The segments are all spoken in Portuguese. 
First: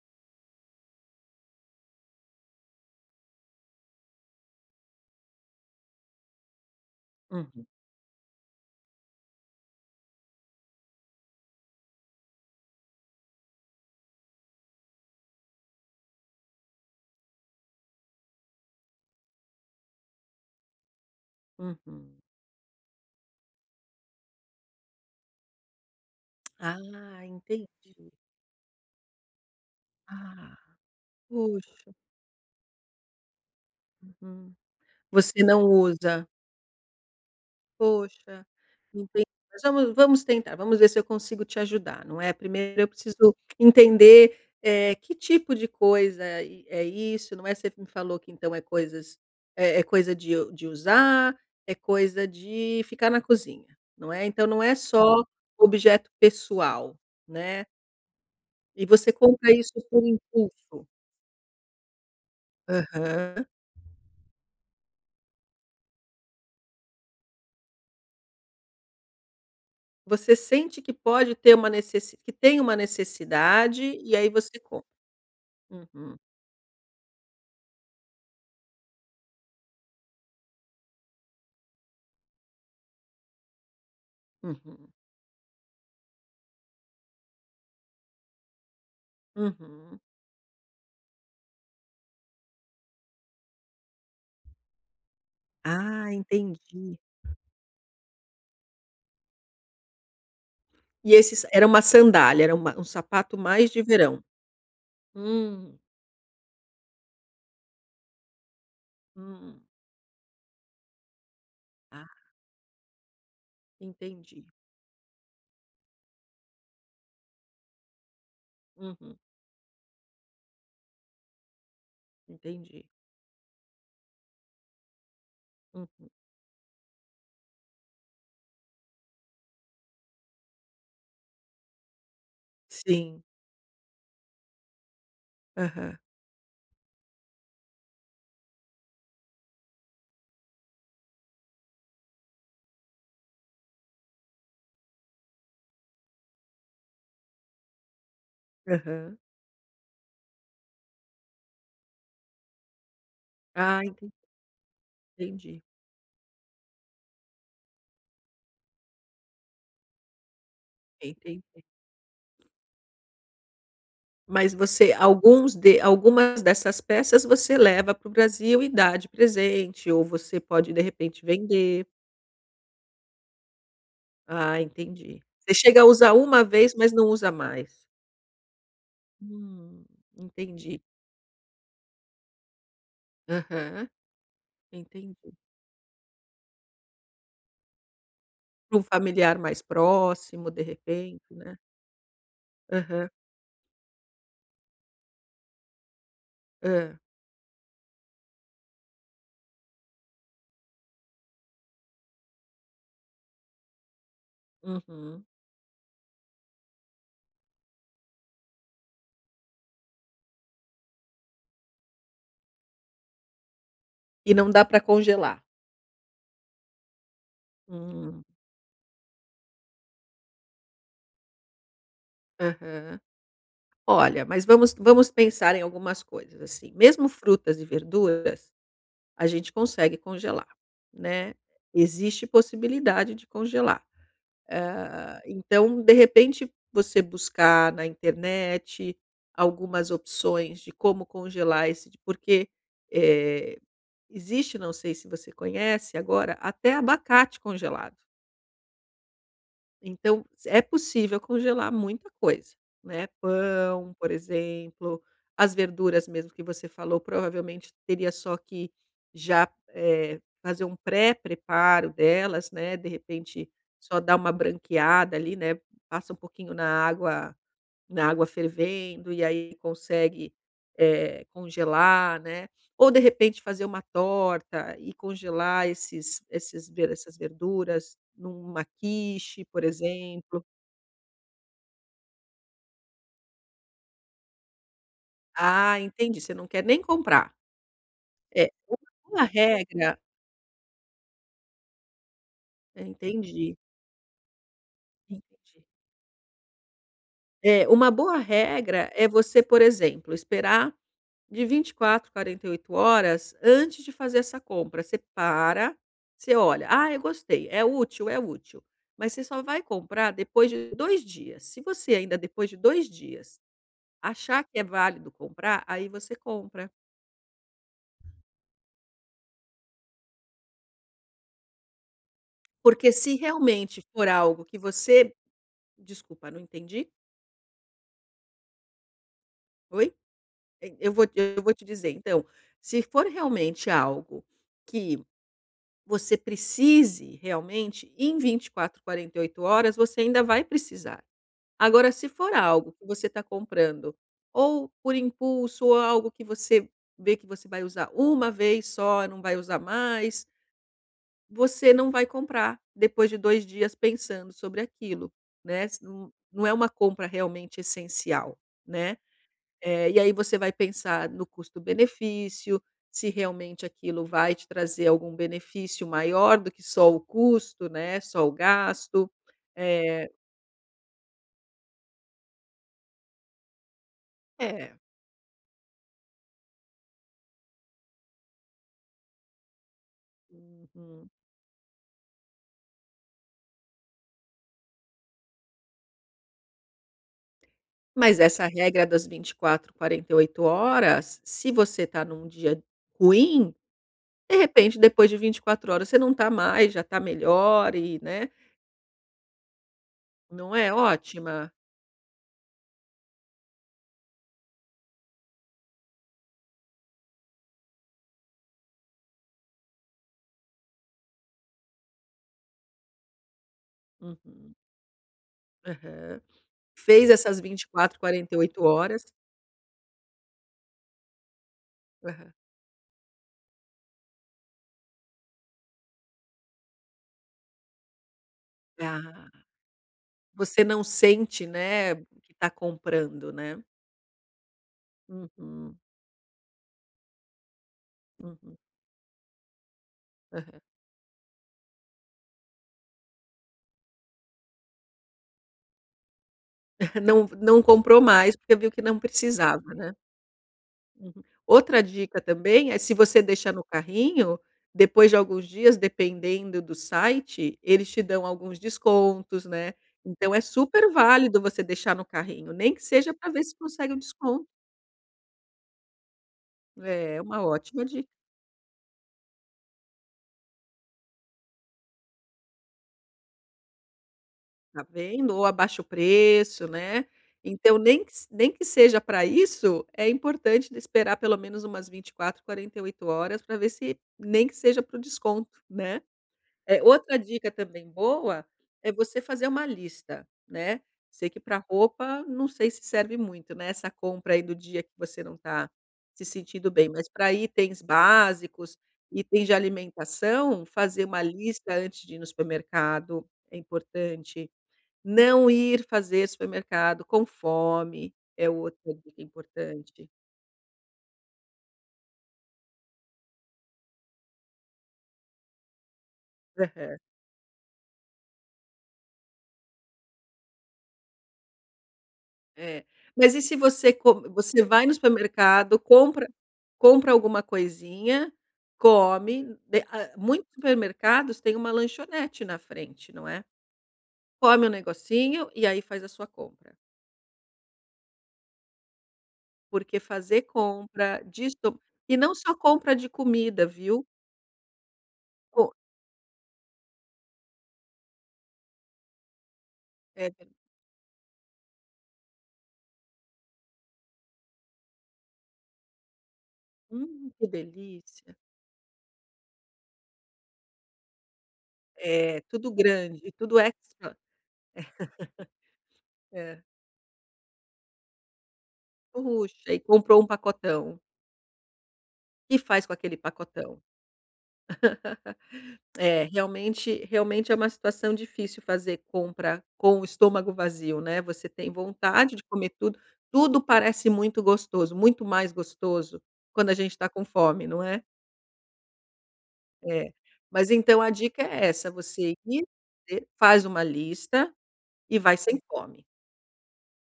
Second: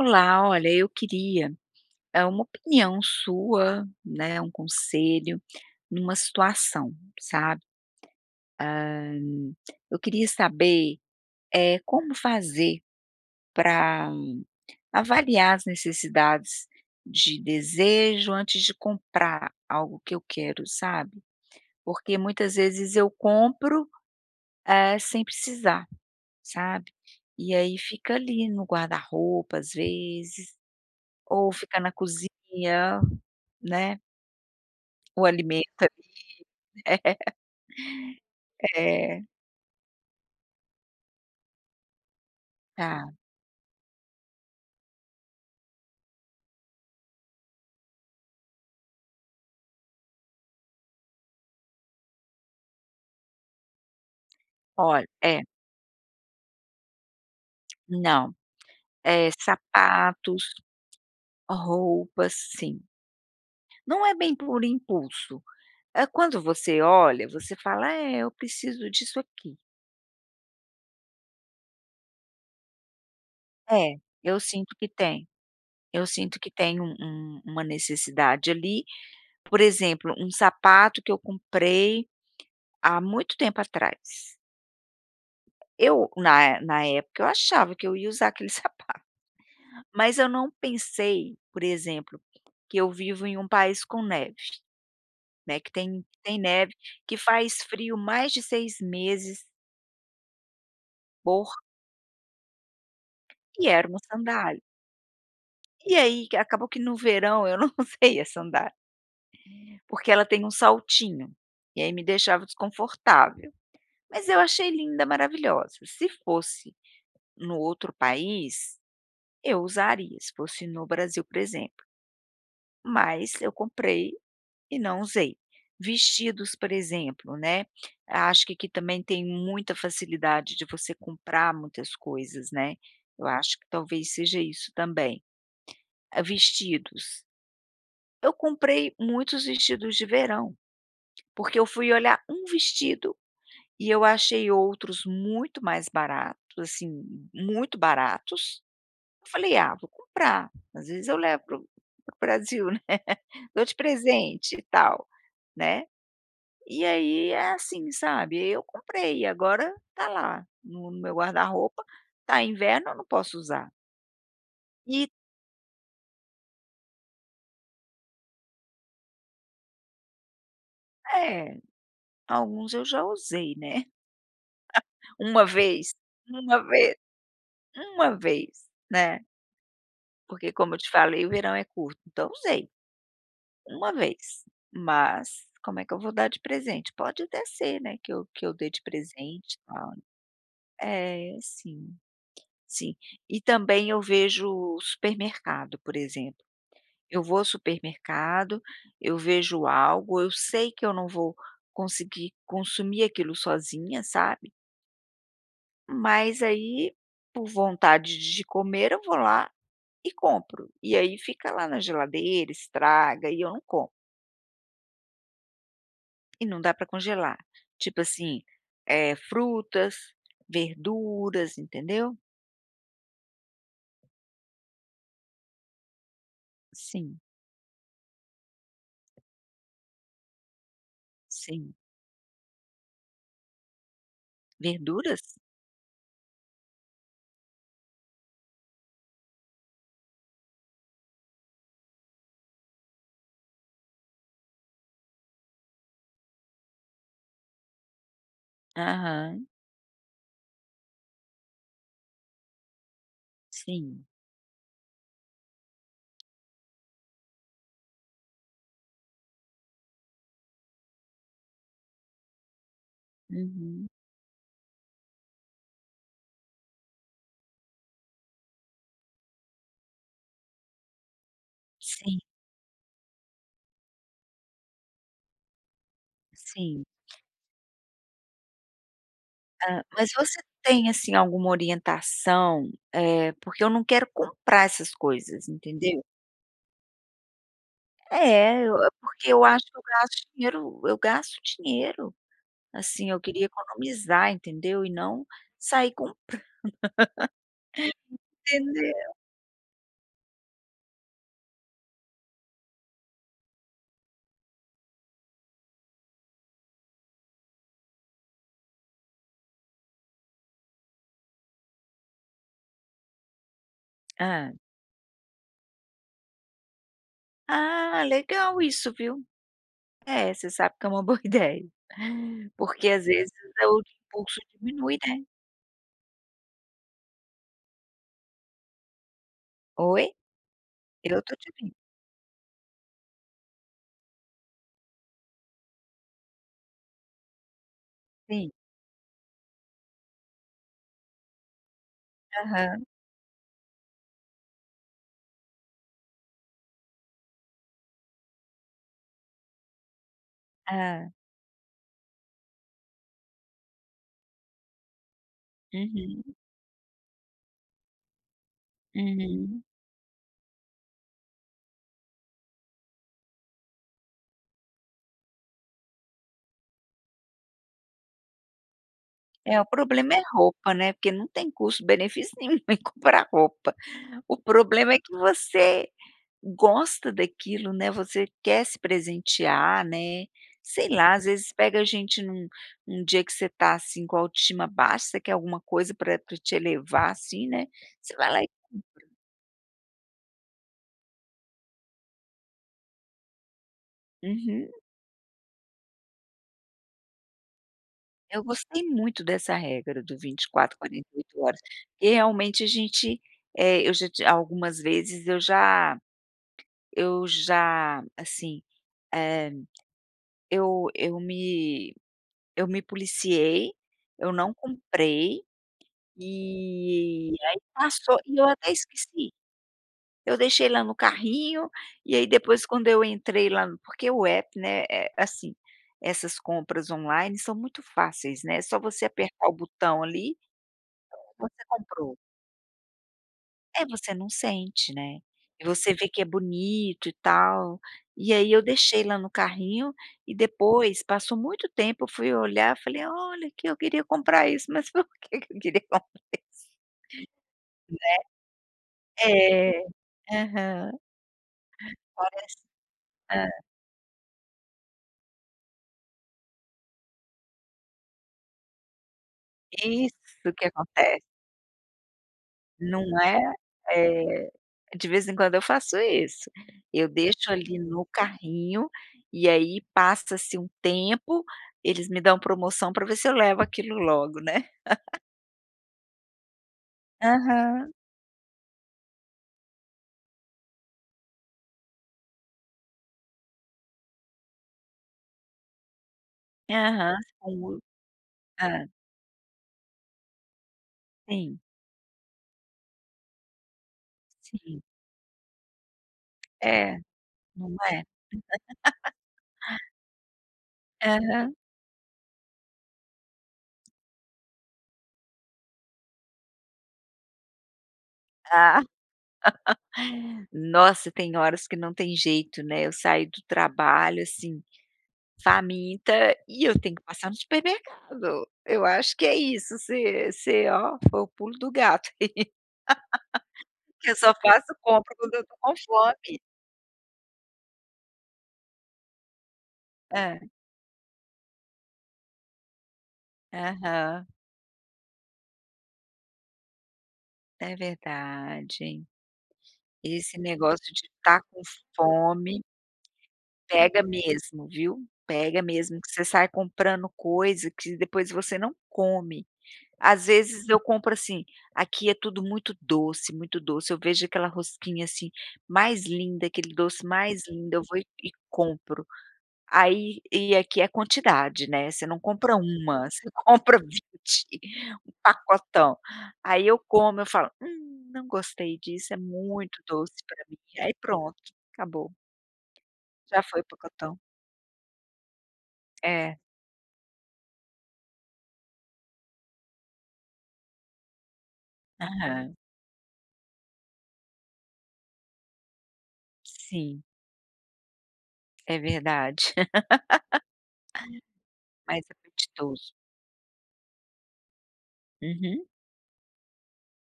Olá, olha, eu queria, é uma opinião sua, né, um conselho numa situação, sabe. Uhum, Eu queria saber, é como fazer para avaliar as necessidades de desejo antes de comprar algo que eu quero, sabe. Porque uhum. muitas vezes eu compro, sem precisar, sabe. Ah, E aí entendi. fica ali no guarda-roupa, às Ah. vezes, ou fica Poxa, na cozinha, né. uhum. O Você não alimento usa. é, Poxa, é, entendi. Mas vamos tentar, vamos ver se eu consigo te ajudar, não é. Primeiro eu tá. preciso entender, que tipo de coisa é isso, não é. Você me falou que então é coisas é coisa de u de usar, é coisa de ficar na cozinha, não é. Então não é Olha, só é, objeto pessoal, né. não, E você compra isso por sapatos, impulso? roupas, sim. Aham. Não é bem por impulso, é quando você olha, você fala: "É, eu preciso disso aqui". Você sente que pode ter uma necessi que tem uma necessidade, É, e aí eu você sinto compra. que tem, eu Uhum, sinto que tem uma necessidade ali, por exemplo, um sapato que eu comprei há muito tempo atrás. uhum, Eu na época eu achava que eu ia usar aquele sapato. uhum. Mas eu não pensei, por exemplo, que eu vivo em um país com neve, né, que tem Ah, tem neve, entendi. que faz frio mais de 6 meses E esses por era uma sandália, era uma um sapato e mais de era uma verão. sandália. Hum, E aí que acabou que no verão eu não usei a sandália, hum. porque ela tem um saltinho, e aí me Ah, deixava desconfortável. Mas eu entendi. achei linda, maravilhosa. Se fosse no outro país, Uhum, eu usaria, se fosse no Brasil, por exemplo. entendi. Mas eu comprei e não usei. Uhum. Vestidos, por exemplo, né, acho que aqui também tem muita facilidade de você comprar muitas coisas, né, Sim. eu acho que talvez seja isso também. Aham, Ah, vestidos, eu comprei muitos vestidos de verão, porque eu fui olhar um vestido e eu achei outros muito mais baratos, assim, muito baratos. aham. Eu falei: "Ah, vou comprar, às vezes eu levo para o Brasil, né, dou de Ah, presente e tal", entendi, né. E aí é assim, sabe, eu comprei e agora tá lá no meu entendi. guarda-roupa, tá inverno, eu não posso usar. Mas você E alguns de algumas dessas peças você leva para o Brasil e dá de presente, ou você pode de repente é, vender. alguns eu já usei, né, Ah, entendi. uma Você chega a vez, usar uma uma vez, mas vez, não usa mais. uma vez, né, Hum, porque como eu entendi. te falei o verão é curto, então usei Aham, uma vez, entendi. mas como é que eu vou dar de presente? Pode até ser, né, que eu dê Para de um familiar presente mais e tal. próximo, de repente, É, né. sim, sim. Aham. E também eu vejo supermercado, por exemplo. Hã. Eu vou ao supermercado, eu vejo algo, eu sei que eu não vou conseguir consumir aquilo sozinha, sabe, Uhum. mas aí, por vontade de comer, eu vou lá e compro. E aí fica lá na geladeira, estraga e eu não como. E não dá para congelar? E não dá para congelar. Tipo Hum. assim, frutas, verduras, entendeu? Aham. Olha, mas vamos pensar em algumas coisas, assim, mesmo Sim, frutas e verduras. A gente consegue congelar, né. sim. Existe possibilidade de congelar. Hã, Verduras? então, de repente, você buscar na internet algumas opções de como congelar esse porque, eh, existe, não sei se você conhece agora, até abacate congelado. Aham, Então, é possível congelar muita coisa, né, pão, sim. por exemplo, as verduras mesmo que você falou, provavelmente teria só que já, fazer um pré-preparo delas, né, de repente, Uhum. só dar uma branqueada ali, né, passa um pouquinho na água fervendo, e aí consegue, congelar, Sim, né. Ou de repente fazer uma torta e congelar esses esses sim. ver essas verduras numa quiche, por Hã, mas você exemplo. tem, assim, alguma orientação? Porque eu não quero comprar essas coisas, Ah, entendeu? entendi, você não quer nem comprar. É, É, uma eu é boa porque eu acho que regra eu gasto dinheiro, é, assim, eu queria entendi, economizar, entendeu? E não entendi. sair com É, uma boa regra é entender. você, por exemplo, esperar de 24, 48 horas antes de fazer essa compra, você para, você olha: "Ah, eu gostei, é útil", mas você só vai comprar depois de 2 dias. Se você ainda depois de 2 dias achar Hã. que é válido comprar, aí você compra. Ah, legal isso, viu? É, você sabe que é uma boa ideia. Porque Porque às se vezes é o realmente for impulso algo que diminui, você, né. desculpa, não entendi. Oi? Oi? E eu vou Eu tô eu te vou te ouvindo. dizer então, se for realmente algo que você precise realmente, em vinte Sim. e quatro quarenta e oito horas você ainda vai precisar. Agora se for algo Aham. que você está comprando, ou por impulso, ou algo que você vê que você vai usar uma vez só, não vai usar mais, Hã. você não vai comprar depois de 2 dias pensando sobre aquilo, né, se não Uhum. não é uma compra realmente essencial, né. Uhum. E aí você vai pensar no custo-benefício, se realmente aquilo vai te trazer algum benefício maior do que só o custo, né, só o gasto. É, o Eh problema é roupa, né, porque não tem custo-benefício nenhum em comprar roupa. O É. problema é que você gosta daquilo, né, você quer se presentear, né. Sei Uhum. lá, às vezes pega a gente num dia que você tá, assim, com a autoestima baixa, você quer alguma coisa para te elevar, assim, né, você Mas vai lá essa e regra das 24, 48 horas, se você está num dia ruim, de uhum. repente depois de 24 horas você não está mais, já está melhor e, né, Eu gostei muito dessa regra do não é 24, 48 ótima? horas. E realmente a gente, eu já ti algumas vezes, eu já, assim, eh Eu eu me eu me policiei, eu não Uhum, comprei, aham. Fez e essas aí 24, passou e eu 48 até horas. esqueci. Eu deixei lá no carrinho, e aí Aham. depois quando eu entrei lá no porque o app, né, assim, essas compras online são muito fáceis, né, é só você Ah, apertar o botão ali, você não sente, você né, comprou. que está comprando, né. É, você não sente, né. E Uhum, você vê que é bonito e tal, e aí uhum, eu deixei lá no carrinho e aham. depois passou muito tempo, eu fui olhar, falei: "Olha que eu queria comprar isso, mas por que que eu queria comprar isso?". Não, não comprou mais porque viu que não precisava, É, né. aham, Uhum. Outra dica parece também é se você hã, deixar no carrinho, depois de alguns dias, dependendo do site, eles te dão alguns descontos, né. Então é isso que super acontece, válido você deixar no carrinho, nem que não seja para é? ver se consegue um desconto. É, de vez em quando eu faço isso, eu É uma deixo ali ótima no dica, carrinho, e aí passa-se um tempo, eles me dão promoção para ver se eu levo aquilo logo, né. tá vendo? Ou abaixa o preço, né. Então Aham, nem que seja para isso, é importante de esperar pelo menos umas 24, 48 horas para ver se nem que seja para o desconto, né. É, aham, outra dica saiu. também boa Hã, é você fazer uma lista, né. Sei que para sim, roupa não sei se serve muito, né, essa compra aí do sim. dia que você não está se sentindo bem, É, mas para não itens é? básicos, itens de alimentação, fazer uma Aham. lista antes de ir no supermercado é importante. Não ir fazer supermercado com fome é Ah, outra dica importante. nossa, tem horas que não tem jeito, né, eu saio do trabalho, assim, faminta e eu tenho Aham. que passar no supermercado. Eu acho que é isso, você, ó, foi o pulo do gato, É. Mas e se você que eu co só você faço vai no compra quando eu tô com supermercado, compra fome. compra alguma coisinha, come, Hã, muitos supermercados têm uma lanchonete na frente, não é. aham, Come um negocinho e aí faz a sua compra, é verdade. porque Esse fazer negócio de compra estar de com so e não só fome compra de comida, pega viu. mesmo, viu. Pega Co mesmo que você sai comprando coisa que depois você não come. Às é ver vezes eu compro assim, aqui é tudo muito doce, eu vejo aquela rosquinha, assim, mais linda, aquele doce mais que lindo, eu vou e delícia. compro. Aí e aqui é quantidade, né, você não É, compra tudo uma, você grande, tudo compra extra. 20, um pacotão. É. Aí eu como, eu falo: não gostei disso, é Puxa, muito e doce comprou um para mim". Aí pacotão. pronto, acabou, Que faz com aquele já foi o pacotão? pacotão. É, É. realmente é uma situação difícil fazer compra com o estômago vazio, né, você tem vontade de Aham, comer tudo, tudo parece muito gostoso, muito mais gostoso quando a gente sim, está com fome, não é? é verdade, É. Mas então a dica é essa, mais você ir, apetitoso. Faz uma lista e vai sem Uhum, fome,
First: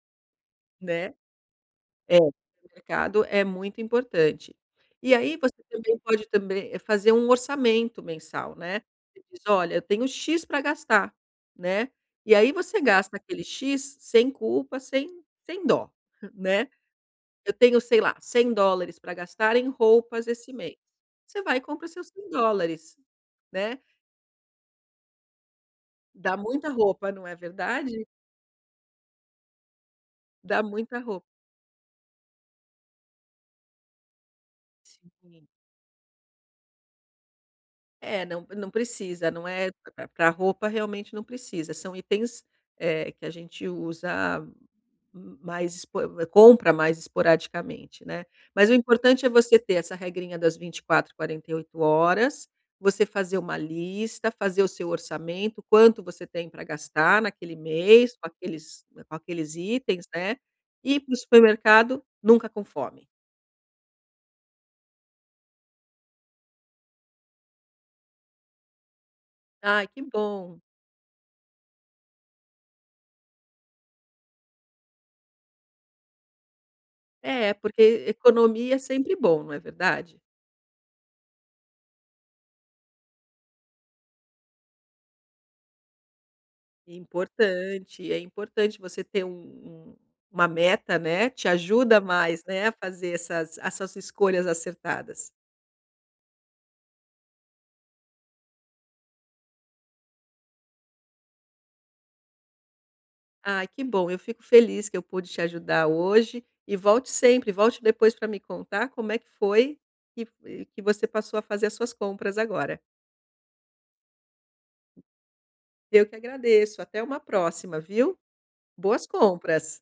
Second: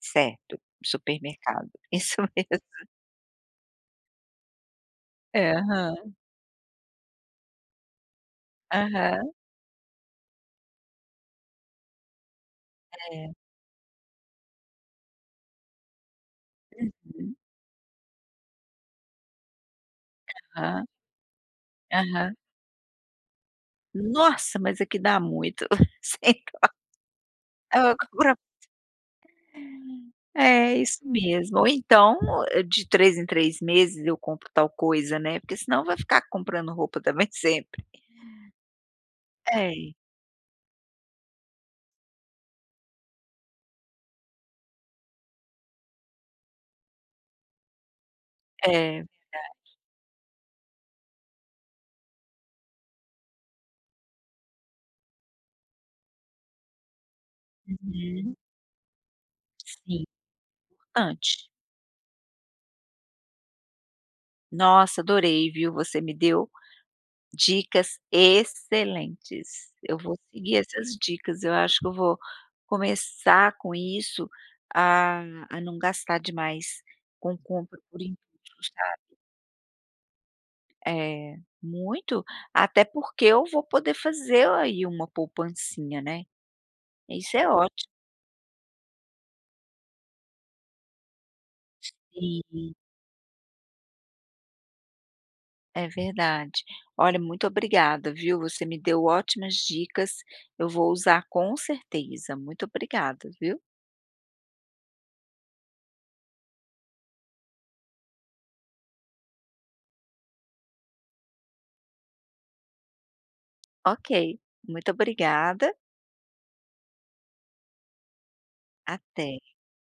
certo, né. supermercado, isso É, o mesmo. mercado é muito importante. E aí É, você também aham, pode também, fazer um orçamento mensal, né. Você aham, diz: "Olha, eu tenho X para gastar", né. E aí você gasta é, aquele X sem culpa, sem dó, né. uhum, Eu tenho, sei lá, US$ 100 para gastar em roupas esse mês. aham, Você vai e compra seus cem aham. dólares, né. Nossa, mas aqui dá muito, sem Dá muita co- roupa, não é eu verdade? compro Dá é, muita isso roupa. mesmo, ou então, de 3 em 3 meses eu compro tal coisa, né, Sim. porque senão vai ficar comprando roupa também sempre. É, não, não precisa, não é É, para roupa realmente não precisa, são itens, que a gente usa mais espo compra mais esporadicamente, né. Mas o é, importante é você ter essa regrinha das 24, 48 horas, você fazer uma lista, fazer o seu orçamento, quanto você tem para gastar naquele mês com uhum, aqueles sim, itens, né. E para o importante. supermercado nunca com fome. Nossa, adorei, viu, você me deu dicas excelentes. Ai, Eu que vou seguir bom. essas dicas, eu acho que eu vou começar com isso, a a não gastar demais com É, compra por porque impulso, economia é sabe. sempre bom, não é verdade? É, muito, até porque eu vou poder fazer aí uma poupancinha, né. É Isso é ótimo. importante, é importante você ter um um uma meta, né, te ajuda mais, né, a Sim, fazer essas escolhas acertadas. é verdade. Olha, muito obrigada, viu, você me deu ótimas dicas, eu vou usar com certeza. Muito obrigada, viu. Ah, que bom, eu fico feliz que eu pude te ajudar hoje e volte sempre, volte depois para me contar como é que foi que que você passou a fazer as suas compras agora. Ok, muito obrigada, Eu que agradeço, até uma próxima, viu. Boas até. compras.